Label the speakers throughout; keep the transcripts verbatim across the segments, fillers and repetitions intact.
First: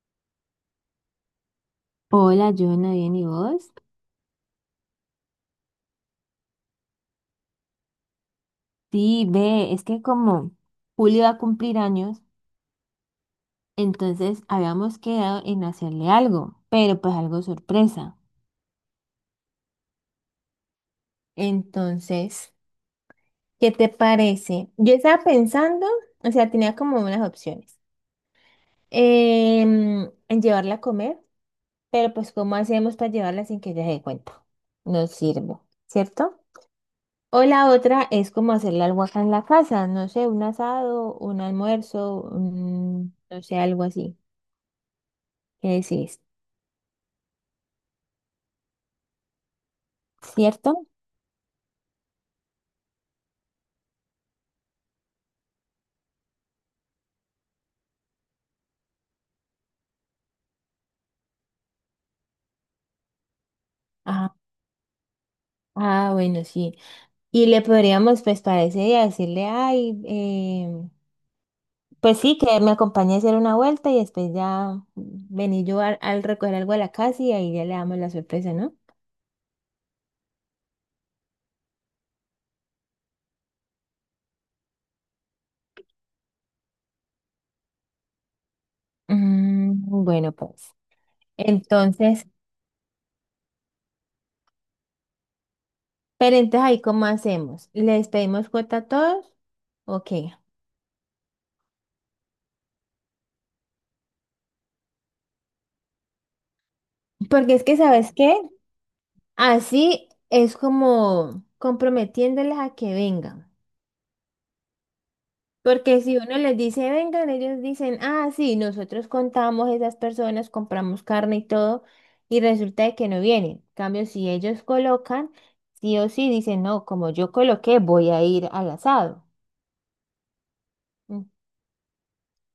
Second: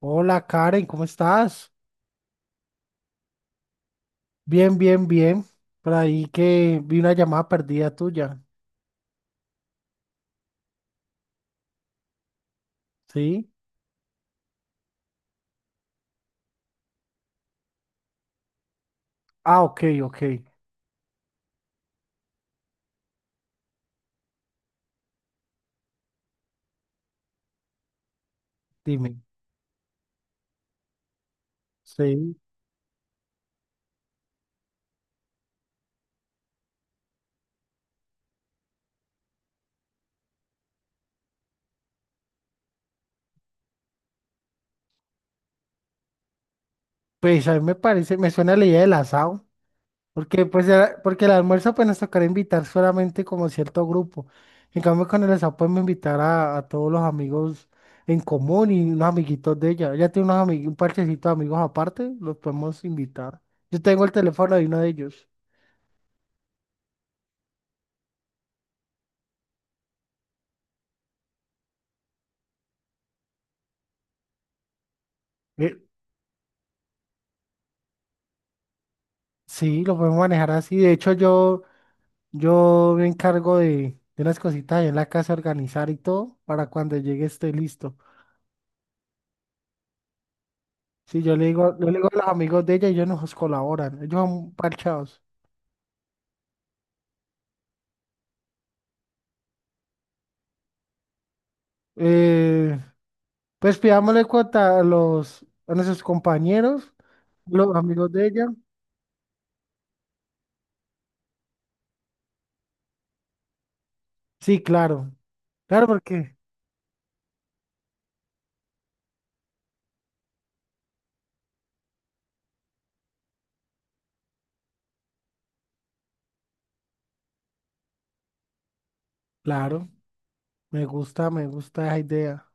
Speaker 1: Hola Karen, ¿cómo estás?
Speaker 2: Hola, Joana, ¿bien y vos?
Speaker 1: Bien, bien, bien. Por ahí que vi una llamada perdida tuya.
Speaker 2: Sí, ve, es que como Julio va a cumplir años,
Speaker 1: ¿Sí?
Speaker 2: entonces habíamos quedado en hacerle algo, pero pues algo sorpresa.
Speaker 1: Ah, ok, ok.
Speaker 2: Entonces, ¿qué te parece? Yo estaba pensando, o sea, tenía como unas opciones.
Speaker 1: Dime.
Speaker 2: Em, en llevarla a comer, pero pues
Speaker 1: Sí.
Speaker 2: ¿cómo hacemos para llevarla sin que ella se dé cuenta? No sirve, ¿cierto? O la otra es como hacerle algo acá en la casa, no sé, un asado, un almuerzo, un- no sé, algo así. ¿Qué decís?
Speaker 1: Pues a mí me parece, me suena la idea del asado. Porque pues
Speaker 2: ¿Cierto?
Speaker 1: era- porque el almuerzo pues nos tocará invitar solamente como cierto grupo. En cambio con el asado podemos invitar a, a todos los amigos en común y unos amiguitos de ella. Ella tiene unos amigos, un parchecito de amigos aparte, los podemos invitar. Yo tengo el
Speaker 2: Ah,
Speaker 1: teléfono de uno de ellos.
Speaker 2: ah, bueno, sí. Y le podríamos, pues, para ese día decirle, ay, eh, pues sí, que me acompañe a hacer una vuelta y después ya vení yo al, al recoger algo a la casa y ahí ya le damos la sorpresa, ¿no?
Speaker 1: Sí, lo podemos manejar así. De hecho, yo, yo me encargo de, de unas cositas ahí en la casa, organizar y todo, para cuando llegue esté listo.
Speaker 2: Mm, bueno, pues.
Speaker 1: Sí, yo le digo, yo le digo a
Speaker 2: Entonces,
Speaker 1: los amigos de ella y ellos nos colaboran. Ellos son parchados.
Speaker 2: pero entonces ahí, ¿cómo hacemos? ¿Les pedimos cuota a todos? Ok.
Speaker 1: Eh, pues pidámosle cuota a los, a nuestros compañeros,
Speaker 2: Porque es
Speaker 1: los
Speaker 2: que,
Speaker 1: amigos
Speaker 2: ¿sabes
Speaker 1: de
Speaker 2: qué?
Speaker 1: ella.
Speaker 2: Así es como comprometiéndoles a que vengan.
Speaker 1: Sí, claro. Claro,
Speaker 2: Porque si
Speaker 1: porque,
Speaker 2: uno les dice vengan, ellos dicen, ah, sí, nosotros contamos esas personas, compramos carne y todo, y resulta de que no vienen. En cambio, si ellos colocan, sí o sí dicen, no, como yo coloqué, voy a ir al asado.
Speaker 1: claro, me
Speaker 2: Mm.
Speaker 1: gusta, me gusta esa idea.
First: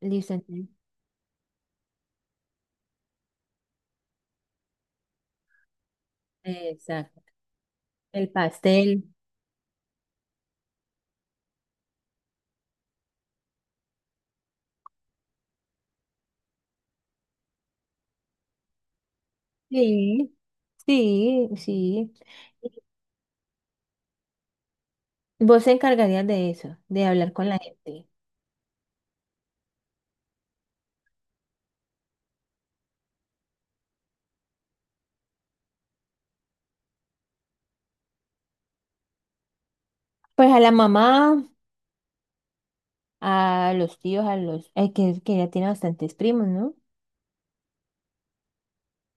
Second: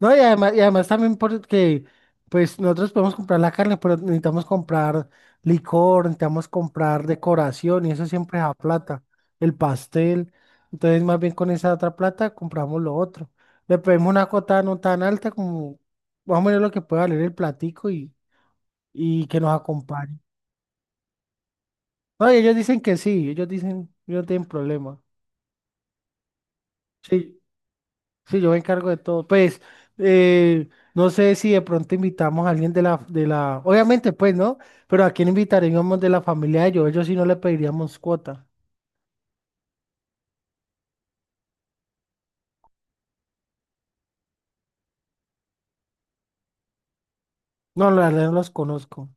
Speaker 1: No, y
Speaker 2: Listo.
Speaker 1: además, y
Speaker 2: entonces,
Speaker 1: además también porque, pues nosotros podemos comprar la carne, pero necesitamos comprar licor, necesitamos comprar
Speaker 2: Exacto.
Speaker 1: decoración y eso
Speaker 2: El
Speaker 1: siempre es a
Speaker 2: pastel.
Speaker 1: plata, el pastel. Entonces, más bien con esa otra plata compramos lo otro. Le pedimos una cuota no tan alta como más o menos lo que pueda valer el platico y, y que nos acompañe.
Speaker 2: Sí, sí, sí.
Speaker 1: No, y ellos dicen que sí, ellos dicen, yo no tienen problema.
Speaker 2: Vos se encargarías de eso, de hablar
Speaker 1: Sí,
Speaker 2: con la gente.
Speaker 1: sí, yo me encargo de todo. Pues, eh, no sé si de pronto invitamos a alguien de la, de la, obviamente, pues, ¿no? Pero a quién invitaríamos de la familia de ellos. Ellos sí no le pediríamos cuota.
Speaker 2: Pues a la mamá, a los tíos, a los... eh, que, que ya tiene bastantes primos, ¿no?
Speaker 1: No, la verdad no los conozco.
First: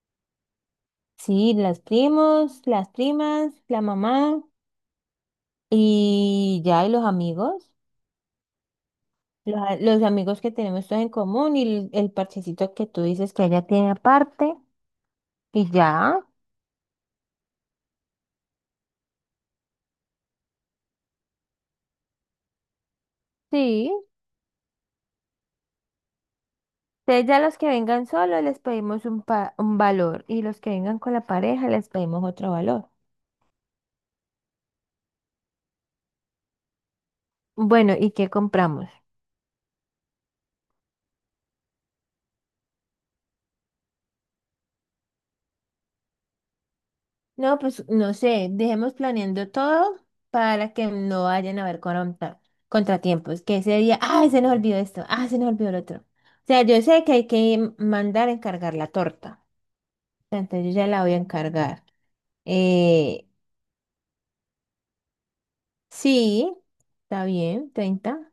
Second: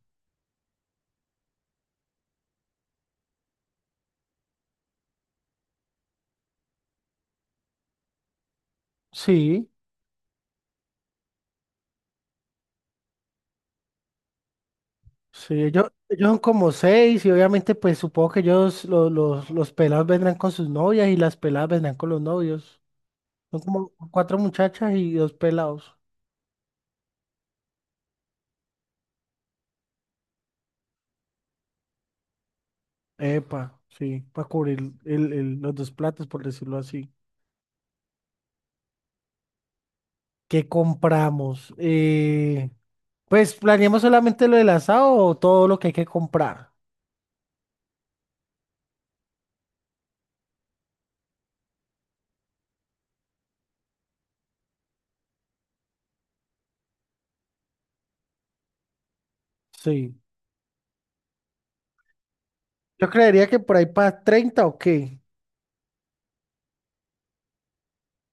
Speaker 2: Sí, las primos, las primas, la mamá y ya, y los amigos. Los,
Speaker 1: Sí,
Speaker 2: a- los amigos que tenemos todos en común y el, el parchecito que tú dices que ella tiene aparte.
Speaker 1: sí,
Speaker 2: Y
Speaker 1: ellos,
Speaker 2: ya,
Speaker 1: ellos son como seis y obviamente, pues, supongo que ellos, los, los, los pelados vendrán con sus novias y las peladas vendrán con los novios. Son como
Speaker 2: sí.
Speaker 1: cuatro muchachas y dos pelados.
Speaker 2: Entonces ya los que vengan solos les pedimos un, pa- un valor y los que vengan con la pareja les pedimos otro valor.
Speaker 1: Epa, sí, para cubrir el, el- los dos platos, por decirlo así.
Speaker 2: Bueno, ¿y qué compramos?
Speaker 1: ¿Qué compramos? Eh, Pues planeamos solamente lo del asado o todo lo que hay que comprar.
Speaker 2: No, pues no sé, dejemos planeando todo para que no vayan a haber contra- contratiempos. Que ese día, ay, se nos olvidó esto, ah, se nos olvidó el otro. O sea, yo sé que hay que mandar a encargar la torta.
Speaker 1: Sí.
Speaker 2: Entonces yo ya la voy a encargar.
Speaker 1: Yo
Speaker 2: Eh,
Speaker 1: creería que por ahí para treinta o qué.
Speaker 2: sí, está bien, treinta.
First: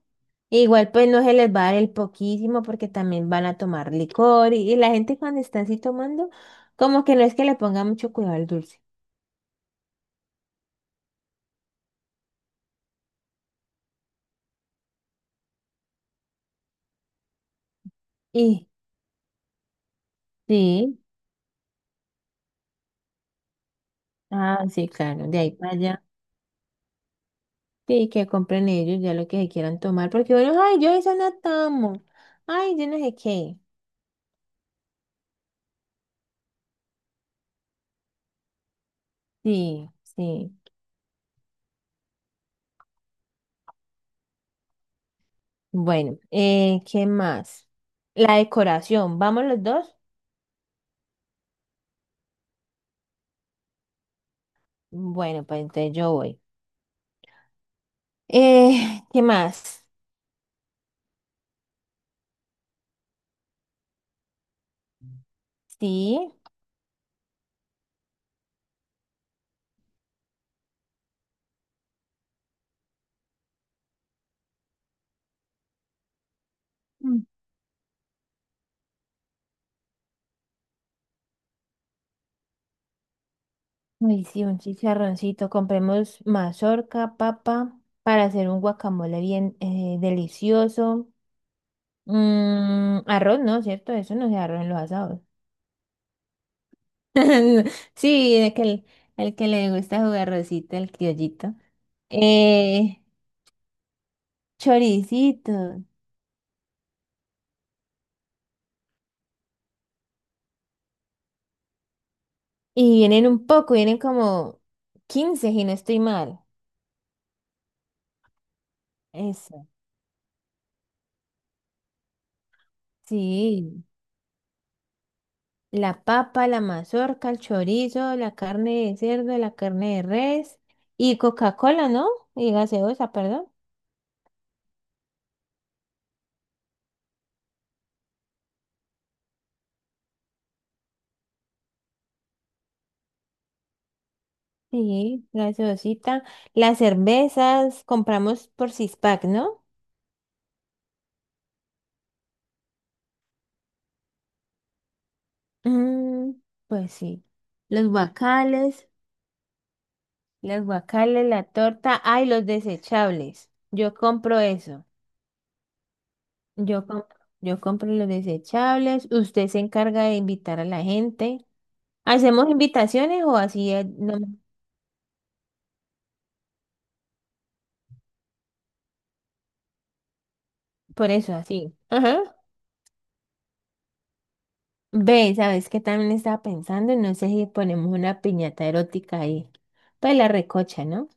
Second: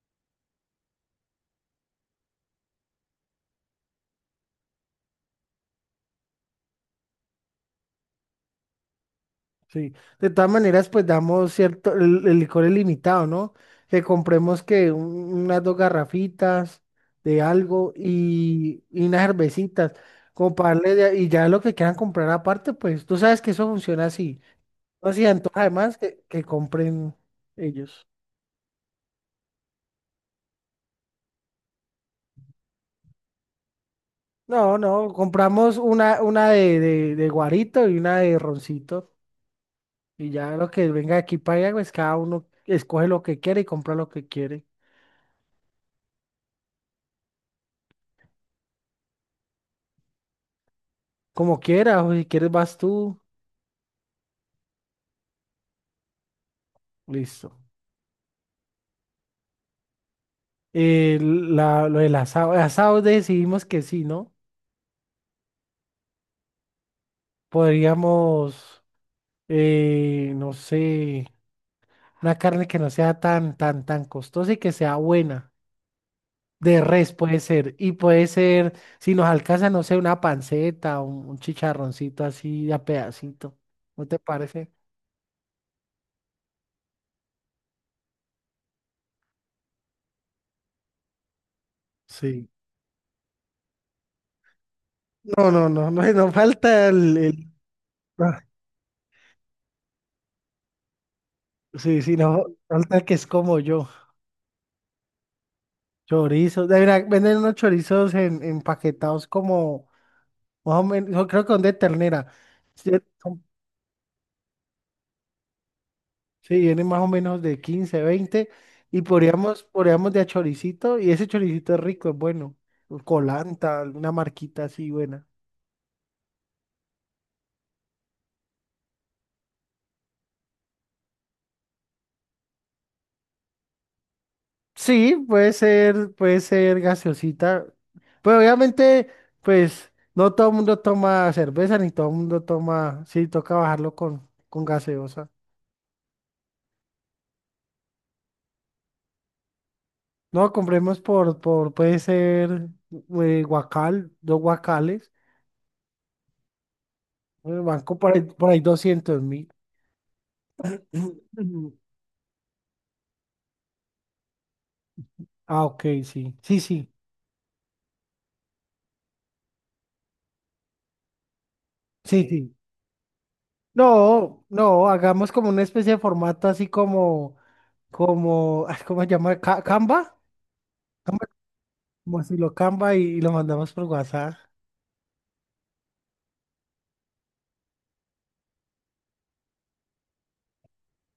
Speaker 2: E igual pues no se les va a dar el poquísimo porque también van a tomar licor y, y la gente cuando está así tomando, como que no es que le ponga mucho cuidado al dulce.
Speaker 1: Sí. De todas maneras, pues damos cierto, el, el licor es limitado, ¿no? Que compremos que un- unas dos garrafitas de algo
Speaker 2: Y
Speaker 1: y, y unas cervecitas. Comprarle
Speaker 2: sí,
Speaker 1: de- y ya lo que quieran comprar aparte, pues tú sabes que eso funciona así.
Speaker 2: ah, sí,
Speaker 1: No se
Speaker 2: claro, de ahí
Speaker 1: antoja
Speaker 2: para
Speaker 1: además
Speaker 2: allá.
Speaker 1: que, que compren ellos.
Speaker 2: Sí, que compren ellos ya lo que se quieran tomar, porque bueno, ay, yo eso no tomo, ay, yo no sé qué.
Speaker 1: No, no, compramos una, una de, de de guarito y una de roncito.
Speaker 2: Sí,
Speaker 1: Y
Speaker 2: sí.
Speaker 1: ya lo que venga de aquí para allá, pues cada uno escoge lo que quiere y compra lo que quiere.
Speaker 2: Bueno, eh, ¿qué más? La decoración, ¿vamos los dos?
Speaker 1: Como quiera, o si quieres vas tú,
Speaker 2: Bueno, pues entonces yo voy.
Speaker 1: listo.
Speaker 2: Eh, ¿qué más?
Speaker 1: Eh, la, lo del asado, el asado decidimos que sí, ¿no?
Speaker 2: Sí.
Speaker 1: Podríamos, eh, no sé, una carne que no sea tan, tan, tan costosa y que sea buena. De res
Speaker 2: Mm.
Speaker 1: puede ser. Y puede ser, si nos alcanza, no sé, una panceta, un, un chicharroncito así a pedacito. ¿No te
Speaker 2: Ay, sí, un
Speaker 1: parece?
Speaker 2: chicharroncito. Compremos mazorca, papa, para hacer un guacamole bien eh, delicioso.
Speaker 1: Sí.
Speaker 2: Mm, arroz, ¿no? ¿Cierto? Eso no se arroz en los asados.
Speaker 1: No, no, no, no, no falta el, el.
Speaker 2: Sí,
Speaker 1: Ah,
Speaker 2: de que el, el que le gusta jugar rosita, el criollito.
Speaker 1: sí, sí, no, falta
Speaker 2: Eh,
Speaker 1: que es como yo,
Speaker 2: Choricito.
Speaker 1: chorizos, de verdad, venden unos chorizos en, empaquetados como, más o menos, yo creo que son de ternera, sí,
Speaker 2: Y vienen
Speaker 1: son-
Speaker 2: un poco, vienen como quince y no estoy mal.
Speaker 1: sí, vienen más o menos de quince, veinte y podríamos,
Speaker 2: Eso,
Speaker 1: podríamos de a choricito, y ese choricito es rico, es bueno, colanta,
Speaker 2: sí.
Speaker 1: alguna marquita así buena.
Speaker 2: La papa, la mazorca, el chorizo, la carne de cerdo, la carne de res y Coca-Cola, ¿no? Y gaseosa, perdón.
Speaker 1: Sí, puede ser, puede ser gaseosita, pero obviamente, pues, no todo el mundo toma cerveza, ni todo el mundo toma, sí, toca bajarlo con, con
Speaker 2: Sí,
Speaker 1: gaseosa.
Speaker 2: gaseosita. Las cervezas compramos por six pack, ¿no?
Speaker 1: No, compremos por, por puede ser eh, guacal, dos guacales.
Speaker 2: Mm, pues sí.
Speaker 1: eh,
Speaker 2: Los
Speaker 1: Banco por ahí, por ahí
Speaker 2: guacales.
Speaker 1: doscientos mil.
Speaker 2: Las guacales, la torta, ay, los desechables. Yo compro eso.
Speaker 1: Ah, ok, sí, sí,
Speaker 2: Yo
Speaker 1: sí,
Speaker 2: compro, yo compro los desechables. Usted se encarga de invitar a la gente.
Speaker 1: sí,
Speaker 2: ¿Hacemos
Speaker 1: sí.
Speaker 2: invitaciones o así? eh, No,
Speaker 1: No, no, hagamos como una especie de formato así como, como, ay, ¿cómo se llama? Ca- ¿Canva?
Speaker 2: por
Speaker 1: Canva,
Speaker 2: eso, así. Ajá.
Speaker 1: como si lo Canva y, y lo mandamos por WhatsApp.
Speaker 2: Ve, ¿sabes qué también estaba pensando? No sé si ponemos una piñata erótica ahí. Pues la recocha, ¿no?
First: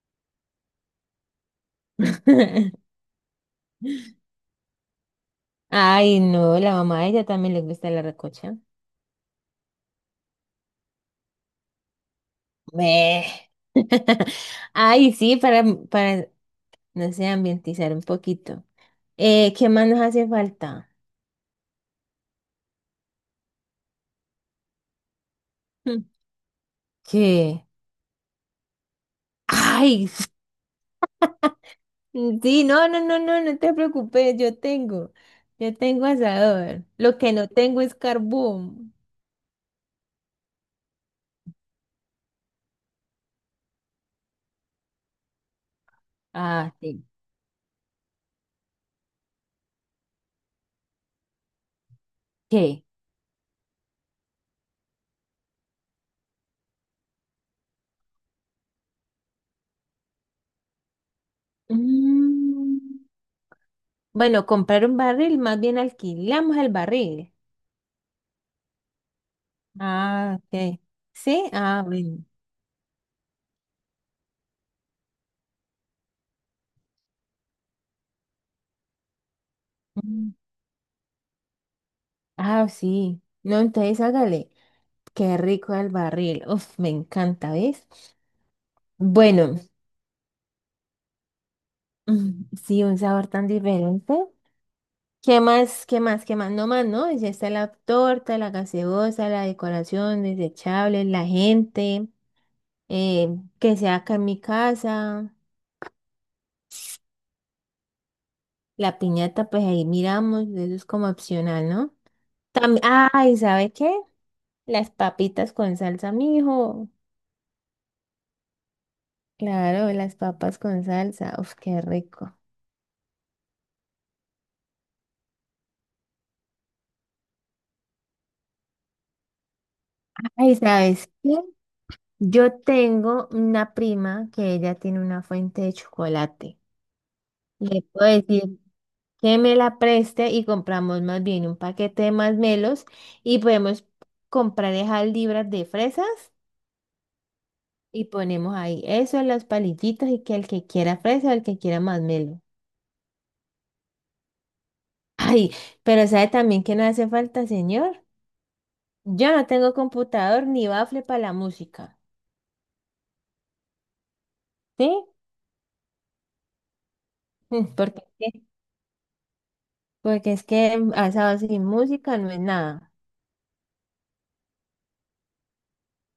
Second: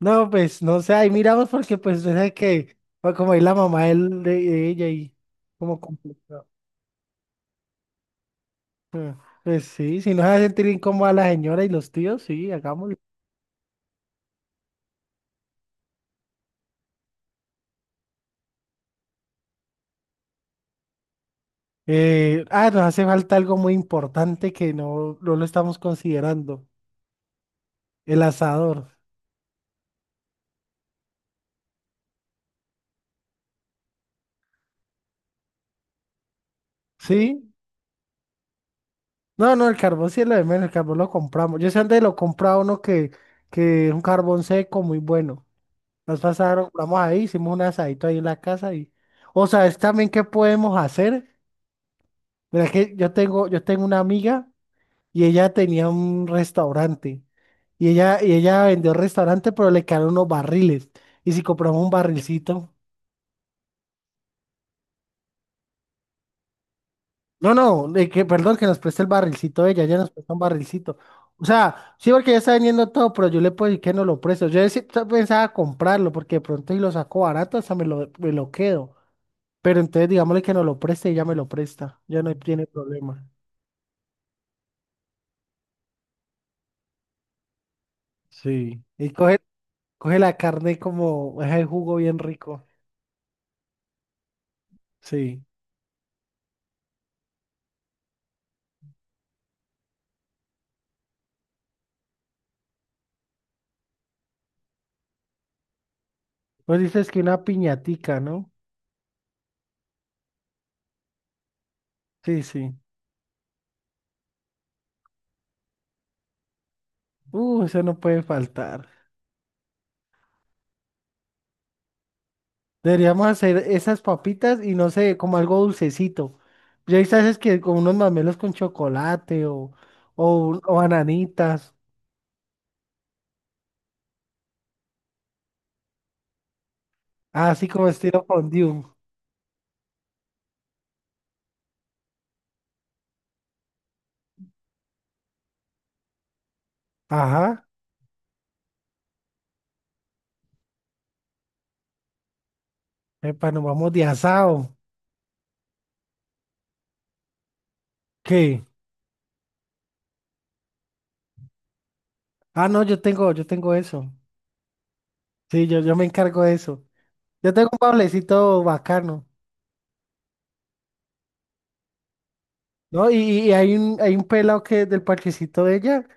Speaker 1: No, pues, no sé, ahí miramos porque pues, usted que, pues, como ahí la mamá de, él- de de ella y como
Speaker 2: Ay,
Speaker 1: complicado.
Speaker 2: no, la mamá a ella también le gusta la recocha.
Speaker 1: Eh, Pues sí, si nos hace sentir incómoda a la señora y los tíos, sí, hagámoslo.
Speaker 2: Ve. Ay, sí, para, para no sé, ambientizar un poquito. Eh, ¿qué más nos hace falta?
Speaker 1: Eh, ah, nos hace falta algo muy importante que no, no lo estamos
Speaker 2: Hmm.
Speaker 1: considerando,
Speaker 2: ¿Qué?
Speaker 1: el asador,
Speaker 2: ¡Ay! Sí, no, no, no, no, no te preocupes, yo tengo, yo tengo asador. Lo que no
Speaker 1: ¿sí?
Speaker 2: tengo es carbón.
Speaker 1: No, no, el carbón sí es lo de menos, el carbón lo compramos. Yo sé dónde lo compraba uno que, que es un carbón seco muy bueno. Nos pasaron,
Speaker 2: Ah,
Speaker 1: compramos
Speaker 2: sí.
Speaker 1: ahí, hicimos un asadito ahí en la casa y... O sea, es también qué podemos hacer. Mira
Speaker 2: ¿Qué?
Speaker 1: que yo tengo, yo tengo una amiga, y ella tenía un restaurante. Y ella, y ella vendió el restaurante, pero le quedaron unos barriles. Y si compramos un barrilcito.
Speaker 2: Mm, bueno, comprar un barril, más bien alquilamos el barril.
Speaker 1: No, no, de que, perdón, que nos preste el barrilcito ella, ella nos presta
Speaker 2: Ah,
Speaker 1: un
Speaker 2: ok.
Speaker 1: barrilcito. O
Speaker 2: Sí, ah,
Speaker 1: sea, sí,
Speaker 2: bueno.
Speaker 1: porque ella está vendiendo todo, pero yo le puedo decir que no lo presto. Yo sí pensaba comprarlo, porque de pronto si lo saco barato, hasta me lo, me lo quedo. Pero entonces
Speaker 2: Mm.
Speaker 1: digámosle que no lo preste y ella me lo presta. Ya no tiene
Speaker 2: Ah, sí.
Speaker 1: problema.
Speaker 2: No, entonces hágale. Qué rico el barril. Uf, me encanta, ¿ves?
Speaker 1: Sí. Y coge,
Speaker 2: Bueno.
Speaker 1: coge la carne como es el jugo bien
Speaker 2: Mm,
Speaker 1: rico.
Speaker 2: sí, un sabor tan diferente. ¿Qué
Speaker 1: Sí.
Speaker 2: más? ¿Qué más? ¿Qué más? No más, ¿no? Ya está la torta, la gaseosa, la decoración, desechables, la gente, eh, que sea acá en mi casa,
Speaker 1: Vos dices que una piñatica, ¿no?
Speaker 2: la piñata, pues ahí miramos, eso es como opcional, ¿no?
Speaker 1: Sí, sí.
Speaker 2: También, ay, ¿sabe qué? Las papitas con salsa, mijo.
Speaker 1: Uh, eso no puede faltar.
Speaker 2: Claro, las papas con salsa, uf, qué rico.
Speaker 1: Deberíamos hacer esas papitas y no sé, como algo dulcecito. Ya sabes que con unos mamelos con chocolate o, o,
Speaker 2: Ay,
Speaker 1: un- o
Speaker 2: ¿sabes qué?
Speaker 1: bananitas.
Speaker 2: Yo tengo una prima que ella tiene una fuente de chocolate.
Speaker 1: Así
Speaker 2: Le
Speaker 1: como
Speaker 2: puedo
Speaker 1: estilo
Speaker 2: decir
Speaker 1: fondue.
Speaker 2: que me la preste y compramos más bien un paquete de masmelos y podemos comprar esas libras de fresas
Speaker 1: Ajá.
Speaker 2: y ponemos ahí eso, las palillitas y que el que quiera fresa o el que quiera masmelo.
Speaker 1: Epa, nos vamos de asado.
Speaker 2: Ay, pero ¿sabe también que no hace falta, señor?
Speaker 1: ¿Qué?
Speaker 2: Yo no tengo computador ni bafle para la música,
Speaker 1: Ah, no, yo tengo, yo tengo eso.
Speaker 2: ¿sí?
Speaker 1: Sí, yo, yo me encargo de eso. Yo tengo
Speaker 2: Mm,
Speaker 1: un
Speaker 2: porque, es que-
Speaker 1: pablecito bacano.
Speaker 2: porque es que mm, a esa sin música no es nada.
Speaker 1: ¿No? Y, y hay un, hay un pelado que del parchecito de ella,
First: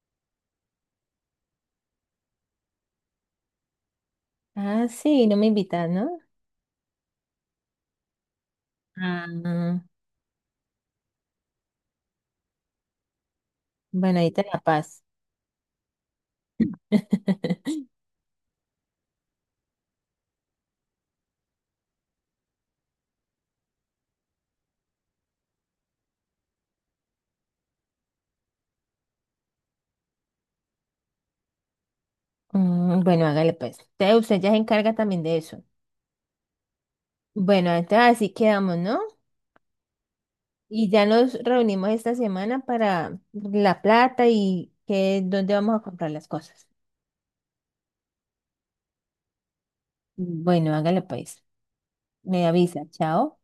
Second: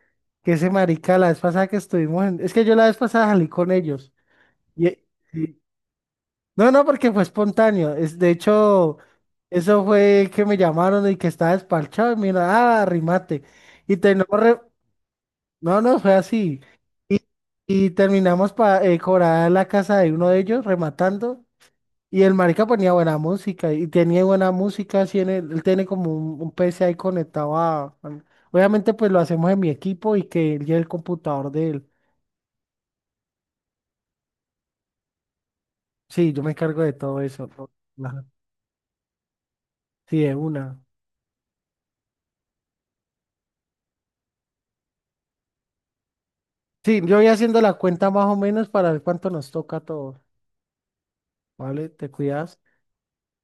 Speaker 1: que ese marica, la vez pasada que estuvimos en... Es que yo la vez pasada salí con ellos.
Speaker 2: Ah,
Speaker 1: Y,
Speaker 2: sí, no me
Speaker 1: y-
Speaker 2: invitas, ¿no?
Speaker 1: No, no, porque fue espontáneo. Es, de hecho,
Speaker 2: Ah,
Speaker 1: eso fue que me llamaron y que estaba despachado y mira, ah, arrimate. Y
Speaker 2: bueno, ahí
Speaker 1: terminamos...
Speaker 2: te la
Speaker 1: re-
Speaker 2: paz.
Speaker 1: No, no, fue así. Y, y terminamos para cobrar la casa de uno de ellos, rematando. Y el marica ponía buena música y tenía buena música, así en el- él tiene como un, un P C ahí conectado a... al-. Obviamente pues lo hacemos en mi equipo y que él lleve el computador de él.
Speaker 2: Mm, bueno, hágale pues. Entonces usted ya se encarga también de eso.
Speaker 1: Sí, yo me encargo de todo eso. ¿No?
Speaker 2: Bueno, entonces
Speaker 1: Ajá.
Speaker 2: así quedamos, ¿no?
Speaker 1: Sí, de una.
Speaker 2: Y ya nos reunimos esta semana para la plata y que dónde vamos a comprar las cosas.
Speaker 1: Sí, yo voy haciendo la cuenta más o menos para ver cuánto nos toca a todos.
Speaker 2: Bueno, hágale pues.
Speaker 1: ¿Vale? ¿Te
Speaker 2: Me
Speaker 1: cuidas?
Speaker 2: avisa, chao.